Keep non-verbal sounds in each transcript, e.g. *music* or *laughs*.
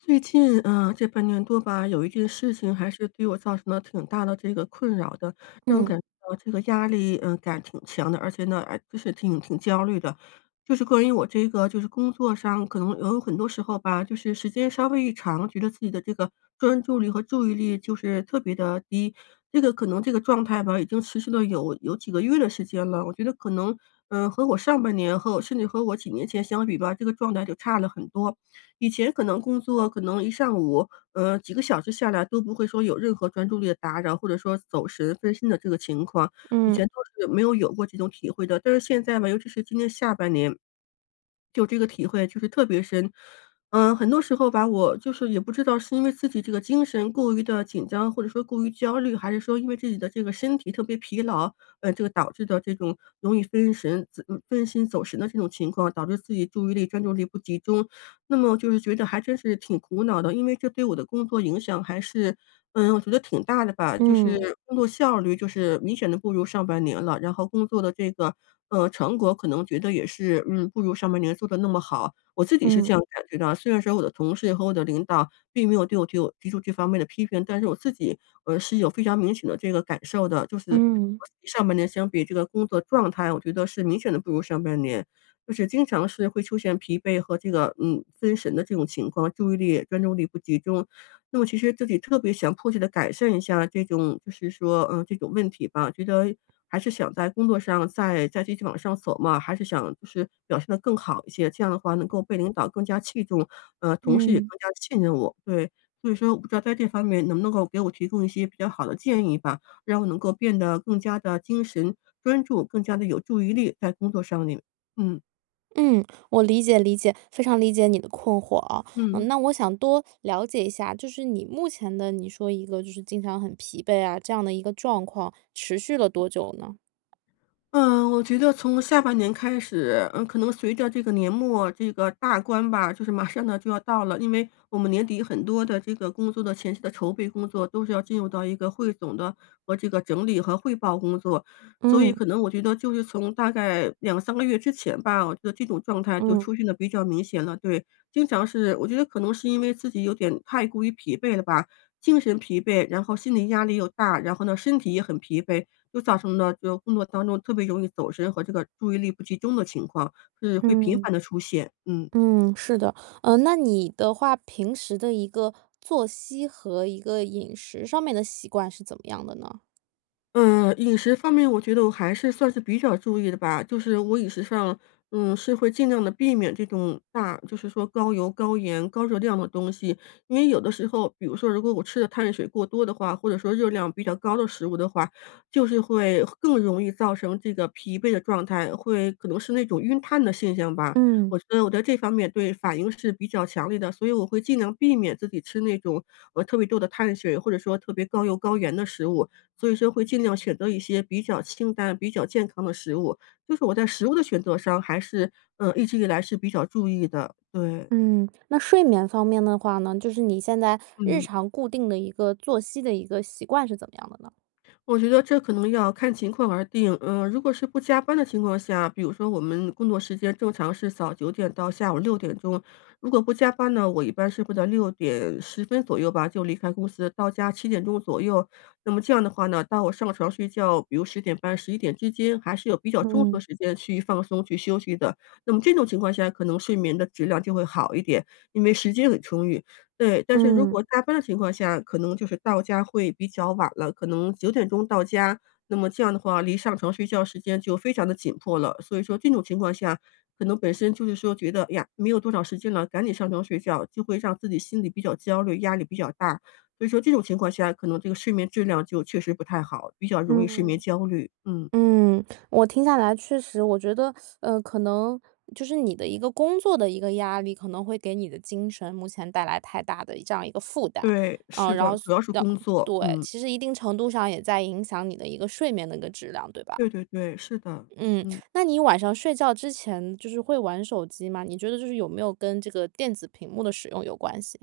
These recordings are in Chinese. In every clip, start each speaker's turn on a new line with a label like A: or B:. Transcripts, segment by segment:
A: 最近，这半年多吧，有一件事情还是对我造成了挺大的这个困扰的，让我
B: 嗯
A: 感觉到这个压力，感挺强的，而且呢，哎，就是挺焦虑的。就是关于我这个，就是工作上，可能有很多时候吧，就是时间稍微一长，觉得自己的这个专注力和注意力就是特别的低。这个可能这个状态吧，已经持续了有几个月的时间了。我觉得可能，和我上半年和我甚至和我几年前相比吧，这个状态就差了很多。以前可能工作可能一上午，几个小时下来都不会说有任何专注力的打扰，或者说走神分心的这个情况，以
B: 嗯
A: 前都是没有过这种体会的。但是现在嘛，尤其是今年下半年，就这个体会就是特别深。很多时候吧，我就是也不知道是因为自己这个精神过于的紧张，或者说过于焦虑，还是说因为自己的这个身体特别疲劳，这个导致的这种容易分神、分心走神的这种情况，导致自己注意力、专注力不集中，那么就是觉得还真是挺苦恼的，因为这对我的工作影响还是，我觉得挺大的吧。就
B: 嗯
A: 是工作效率就是明显的不如上半年了，然后工作的这个，成果可能觉得也是，不如上半年做的那么好。我自己是
B: 嗯
A: 这样感觉的，虽然说我的同事和我的领导并没有对我提出这方面的批评，但是我自己，是有非常明显的这个感受的，就是
B: 嗯
A: 我自己上半年相比这个工作状态，我觉得是明显的不如上半年。就是经常是会出现疲惫和这个，分神的这种情况，注意力、专注力不集中。那么其实自己特别想迫切的改善一下这种就是说，这种问题吧，觉得还是想在工作上再继续往上走嘛，还是想就是表现的更好一些，这样的话能够被领导更加器重，同事也
B: 嗯
A: 更加信任我，对。所以说我不知道在这方面能不能够给我提供一些比较好的建议吧，让我能够变得更加的精神专注，更加的有注意力在工作上面，嗯。
B: 嗯，我理解理解，非常理解你的困惑啊。
A: 嗯，
B: 嗯，那我想多了解一下，就是你目前的，你说一个就是经常很疲惫啊，这样的一个状况持续了多久呢？
A: 嗯，我觉得从下半年开始，可能随着这个年末这个大关吧，就是马上呢就要到了，因为我们年底很多的这个工作的前期的筹备工作都是要进入到一个汇总的和这个整理和汇报工作，所以
B: 嗯
A: 可能我觉得就是从大概两三个月之前吧，我觉得这种状态就
B: 嗯
A: 出现的比较明显了。对，经常是我觉得可能是因为自己有点太过于疲惫了吧，精神疲惫，然后心理压力又大，然后呢身体也很疲惫。就造成了就工作当中特别容易走神和这个注意力不集中的情况，是会频
B: 嗯
A: 繁的出现，嗯。
B: 嗯，是的。嗯，那你的话，平时的一个作息和一个饮食上面的习惯是怎么样的呢？
A: 嗯，饮食方面我觉得我还是算是比较注意的吧，就是我饮食上，是会尽量的避免这种大就是说高油、高盐、高热量的东西。因为有的时候，比如说如果我吃的碳水过多的话，或者说热量比较高的食物的话，就是会更容易造成这个疲惫的状态，会可能是那种晕碳的现象吧。
B: 嗯。
A: 我觉得我在这方面对反应是比较强烈的，所以我会尽量避免自己吃那种，特别多的碳水，或者说特别高油、高盐的食物。所以说会尽量选择一些比较清淡、比较健康的食物，就是我在食物的选择上还是，一直以来是比较注意的，对。
B: 嗯，那睡眠方面的话呢，就是你现在日
A: 嗯。
B: 常固定的一个作息的一个习惯是怎么样的呢？
A: 我觉得这可能要看情况而定。嗯，如果是不加班的情况下，比如说我们工作时间正常是早九点到下午6点钟，如果不加班呢，我一般是会在6点10分左右吧，就离开公司，到家7点钟左右。那么这样的话呢，到我上床睡觉，比如10点半、11点之间，还是有比较充足
B: 嗯
A: 的时间去放松、去休息的。那么这种情况下，可能睡眠的质量就会好一点，因为时间很充裕。对，但是如
B: 嗯
A: 果加班的情况下，可能就是到家会比较晚了，可能9点钟到家，那么这样的话，离上床睡觉时间就非常的紧迫了。所以说这种情况下，可能本身就是说觉得，哎呀，没有多少时间了，赶紧上床睡觉，就会让自己心里比较焦虑，压力比较大。所以说这种情况下，可能这个睡眠质量就确实不太好，比较容易睡眠
B: 嗯
A: 焦虑。嗯，
B: 嗯，我听下来确实，我觉得，可能就是你的一个工作的一个压力，可能会给你的精神目前带来太大的这样一个负担，
A: 对，
B: 嗯、
A: 是
B: 然后，
A: 的，主要是
B: 让
A: 工作，
B: 对，
A: 嗯，
B: 其实一定程度上也在影响你的一个睡眠的一个质量，对吧？
A: 对对对，是的，
B: 嗯，
A: 嗯。
B: 那你晚上睡觉之前就是会玩手机吗？你觉得就是有没有跟这个电子屏幕的使用有关系？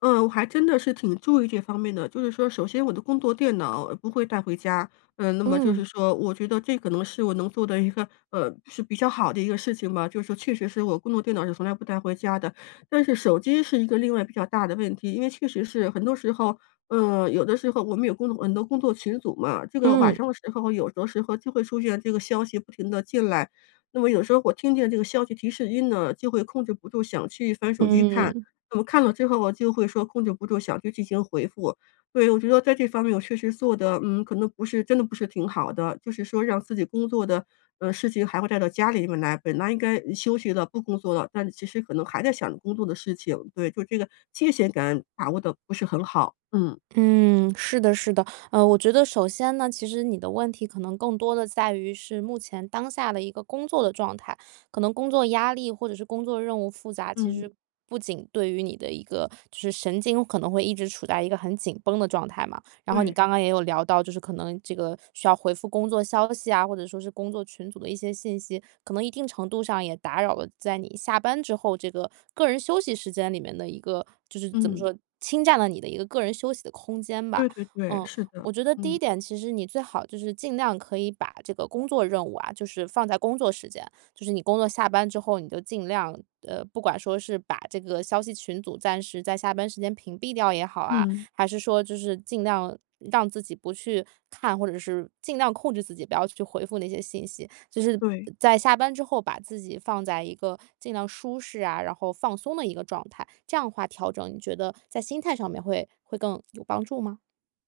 A: 嗯，我还真的是挺注意这方面的。就是说，首先我的工作电脑不会带回家，那么就是
B: 嗯
A: 说，我觉得这可能是我能做的一个，是比较好的一个事情吧。就是说，确实是我工作电脑是从来不带回家的，但是手机是一个另外比较大的问题，因为确实是很多时候，有的时候我们有很多工作群组嘛，这个晚
B: 嗯
A: 上的时候，有的时候就会出现这个消息不停的进来，那么有时候我听见这个消息提示音呢，就会控制不住想去翻手机看。
B: 嗯
A: 我看了之后我就会说控制不住想去进行回复。对，我觉得在这方面我确实做的，可能不是挺好的，就是说让自己工作的，事情还会带到家里面来，本来应该休息了，不工作了，但其实可能还在想着工作的事情。对，就这个界限感把握的不是很好。嗯，
B: 嗯，是的，是的，我觉得首先呢，其实你的问题可能更多的在于是目前当下的一个工作的状态，可能工作压力或者是工作任务复杂，其
A: 嗯，
B: 实不仅对于你的一个就是神经可能会一直处在一个很紧绷的状态嘛，然后你
A: 对，
B: 刚刚也有聊到，就是可能这个需要回复工作消息啊，或者说是工作群组的一些信息，可能一定程度上也打扰了在你下班之后这个个人休息时间里面的一个，就是怎么
A: 嗯，
B: 说，侵占了你的一个个人休息的空间吧。
A: 对对对，
B: 嗯，
A: 是的，
B: 我觉得第一
A: 嗯，
B: 点，其实你最好就是尽量可以把这个工作任务啊，就是放在工作时间，就是你工作下班之后，你就尽量不管说是把这个消息群组暂时在下班时间屏蔽掉也好啊，
A: 嗯，
B: 还是说就是尽量让自己不去看，或者是尽量控制自己不要去回复那些信息，就是
A: 对。
B: 在下班之后把自己放在一个尽量舒适啊，然后放松的一个状态，这样的话调整，你觉得在心态上面会更有帮助吗？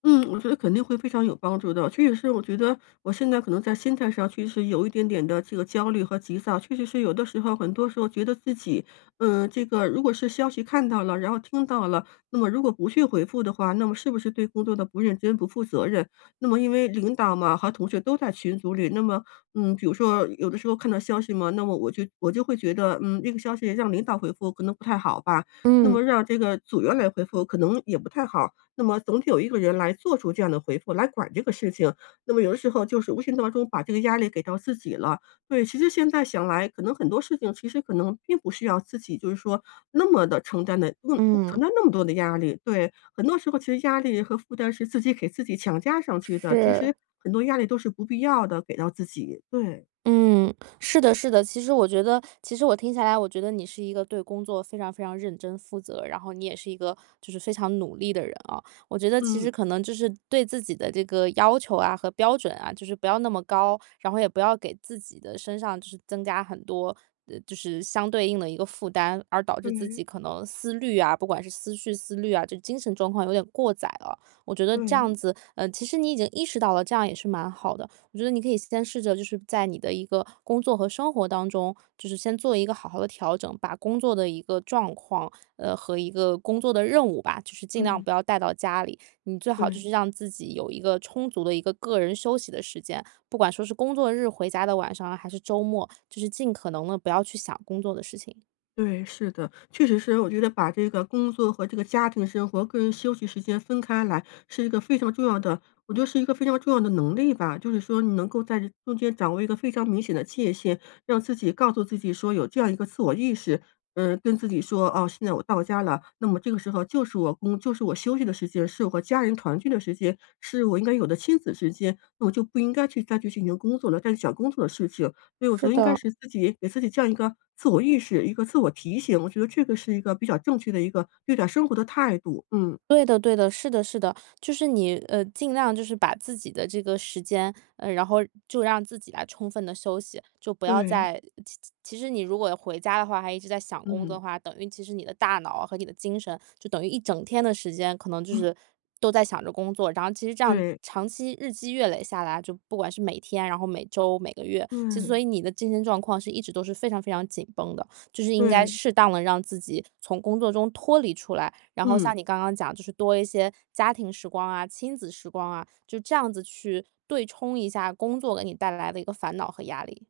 A: 嗯，我觉得肯定会非常有帮助的。确实是我觉得我现在可能在心态上确实有一点点的这个焦虑和急躁，确实是有的时候，很多时候觉得自己，这个如果是消息看到了，然后听到了，那么如果不去回复的话，那么是不是对工作的不认真、不负责任？那么因为领导嘛和同事都在群组里，那么，比如说有的时候看到消息嘛，那么我就会觉得，这个消息让领导回复可能不太好吧，那
B: 嗯
A: 么让这个组员来回复可能也不太好。那么总得有一个人来做出这样的回复，来管这个事情。那么有的时候就是无形当中把这个压力给到自己了。对，其实现在想来，可能很多事情其实可能并不需要自己就是说那么的承
B: 嗯，
A: 担那么多的压力。对，很多时候其实压力和负担是自己给自己强加上去的，其
B: 是。
A: 实很多压力都是不必要的，给到自己。对，
B: 嗯，是的，是的。其实我觉得，其实我听下来，我觉得你是一个对工作非常非常认真负责，然后你也是一个就是非常努力的人啊。我觉得其
A: 嗯，
B: 实可能就是对自己的这个要求啊和标准啊，就是不要那么高，然后也不要给自己的身上就是增加很多，就是相对应的一个负担，而导致自己
A: 对，
B: 可能思虑啊，不管是思绪思虑啊，就精神状况有点过载了。我觉得这
A: 对，
B: 样子，其实你已经意识到了，这样也是蛮好的。我觉得你可以先试着就是在你的一个工作和生活当中，就是先做一个好好的调整，把工作的一个状况，和一个工作的任务吧，就是尽量
A: 嗯，
B: 不要带到家里。你最好就
A: 对。
B: 是让自己有一个充足的一个个人休息的时间，不管说是工作日回家的晚上啊还是周末，就是尽可能的不要去想工作的事情。
A: 对，是的，确实是，我觉得把这个工作和这个家庭生活、个人休息时间分开来，是一个非常重要的，我觉得是一个非常重要的能力吧。就是说，你能够在这中间掌握一个非常明显的界限，让自己告诉自己说有这样一个自我意识，嗯、跟自己说，哦，现在我到家了，那么这个时候就是我工，就是我休息的时间，是我和家人团聚的时间，是我应该有的亲子时间，那我就不应该去再去进行工作了，再去想工作的事情。对，我觉
B: 是
A: 得应该
B: 的，
A: 是自己给自己这样一个自我意识，一个自我提醒，我觉得这个是一个比较正确的一个对待生活的态度。嗯，
B: 对的对的，是的是的，就是你，尽量就是把自己的这个时间，然后就让自己来充分的休息，就不要
A: 对，
B: 再其其实你如果回家的话，还一直在想工作
A: 嗯，
B: 的话，等于其实你的大脑啊和你的精神，就等于一整天的时间，可能就
A: *laughs* 嗯
B: 是都在想着工作。然后其实这样
A: 对，
B: 长期日积月累下来，就不管是每天，然后每周、每个月，其实所
A: 对，
B: 以你的精神状况是一直都是非常非常紧绷的。就是应该
A: 对，
B: 适当的让自己从工作中脱离出来，然后
A: 嗯。
B: 像你刚刚讲，就是多一些家庭时光啊、亲子时光啊，就这样子去对冲一下工作给你带来的一个烦恼和压力。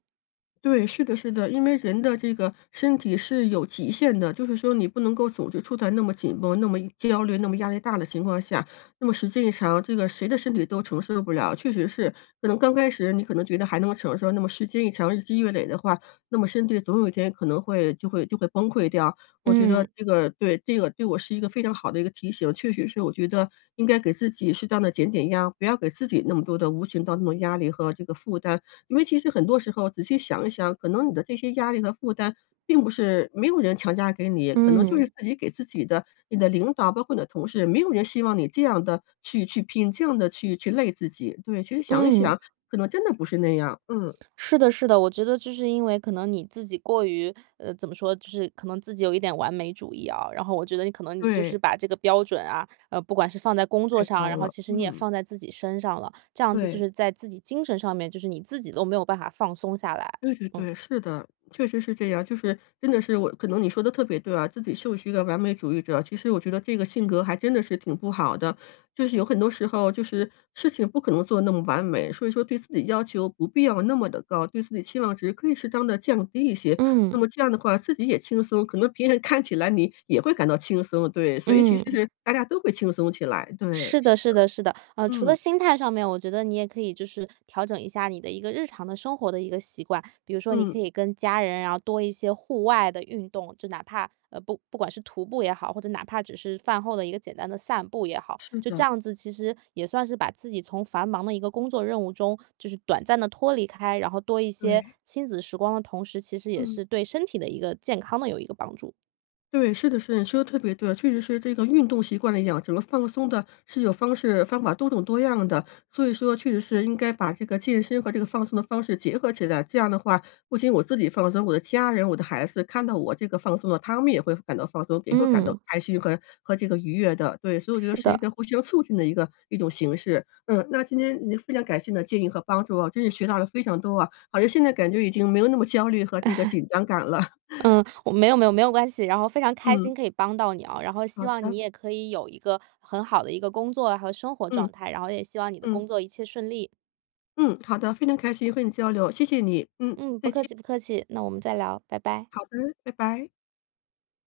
A: 对，是的，是的，因为人的这个身体是有极限的，就是说你不能够总是处在那么紧绷、那么焦虑、那么压力大的情况下，那么时间一长，这个谁的身体都承受不了。确实是，可能刚开始你可能觉得还能承受，那么时间一长，日积月累的话，那么身体总有一天可能会就会崩溃掉。我觉得
B: 嗯
A: 这个对我是一个非常好的一个提醒，确实是，我觉得应该给自己适当的减减压，不要给自己那么多的无形当中的压力和这个负担。因为其实很多时候仔细想一想，可能你的这些压力和负担并不是没有人强加给你，可能就是
B: 嗯
A: 自己给自己的。你的领导，包括你的同事，没有人希望你这样的去拼，这样的去累自己。对，其实想一
B: 嗯。
A: 想，可能真的不是那样。嗯，
B: 是的，是的，我觉得就是因为可能你自己过于，怎么说，就是可能自己有一点完美主义啊。然后我觉得你可能你就是
A: 对，
B: 把这个标准啊，不管是放在工作
A: 太
B: 上，
A: 高
B: 然后
A: 了，
B: 其实你也
A: 嗯，
B: 放在自己身上了，这样子就
A: 对。
B: 是在自己精神上面，就是你自己都没有办法放松下来。
A: 对对
B: 嗯。
A: 对，是的，确实是这样。就是真的是我可能你说的特别对啊，自己就是一个完美主义者。其实我觉得这个性格还真的是挺不好的，就是有很多时候就是事情不可能做得那么完美，所以说对自己要求不必要那么的高，对自己期望值可以适当的降低一些。那
B: 嗯，
A: 么这样的话，自己也轻松，可能别人 *laughs* 看起来你也会感到轻松，对，所以其实
B: 嗯。
A: 是大家都会轻松起来，对，
B: 是
A: 是
B: 的，是的，是的，除了
A: 嗯
B: 心态上面，我觉得你也可以就是调整一下你的一个日常的生活的一个习惯，比如说你
A: 嗯，
B: 可以跟家人，然后多一些户外的运动，就哪怕呃不不管是徒步也好，或者哪怕只是饭后的一个简单的散步也好，
A: 是
B: 就这
A: 的，
B: 样子其实也算是把自己从繁忙的一个工作任务中就是短暂的脱离开，然后多一些
A: 对，
B: 亲子时光的同时，其实也
A: 嗯。
B: 是对身体的一个健康的有一个帮助。
A: 对，是的，是的，你说的特别对，确实是这个运动习惯的养成和放松的是有方式方法多种多样的，所以说确实是应该把这个健身和这个放松的方式结合起来。这样的话，不仅我自己放松，我的家人、我的孩子看到我这个放松了，他们也会感到放松，也会感到
B: 嗯，
A: 开心和这个愉悦的。对，所以我觉得
B: 是
A: 是一
B: 的，
A: 个互相促进的一种形式。嗯，那今天你非常感谢你的建议和帮助啊，真是学到了非常多啊，好像现在感觉已经没有那么焦虑和这个紧张感了。*laughs*
B: 嗯，我没有关系，然后非常开心
A: 嗯，
B: 可以帮到你啊，然后希
A: 好
B: 望你
A: 的，
B: 也可以有一个很好的一个工作和生活状
A: 嗯
B: 态，然后也希望你的
A: 嗯。
B: 工作一切顺利。
A: 嗯，好的，非常开心和你交流，谢谢你。嗯，
B: 嗯，不客气，那我们再聊，拜拜。
A: 好的，拜拜。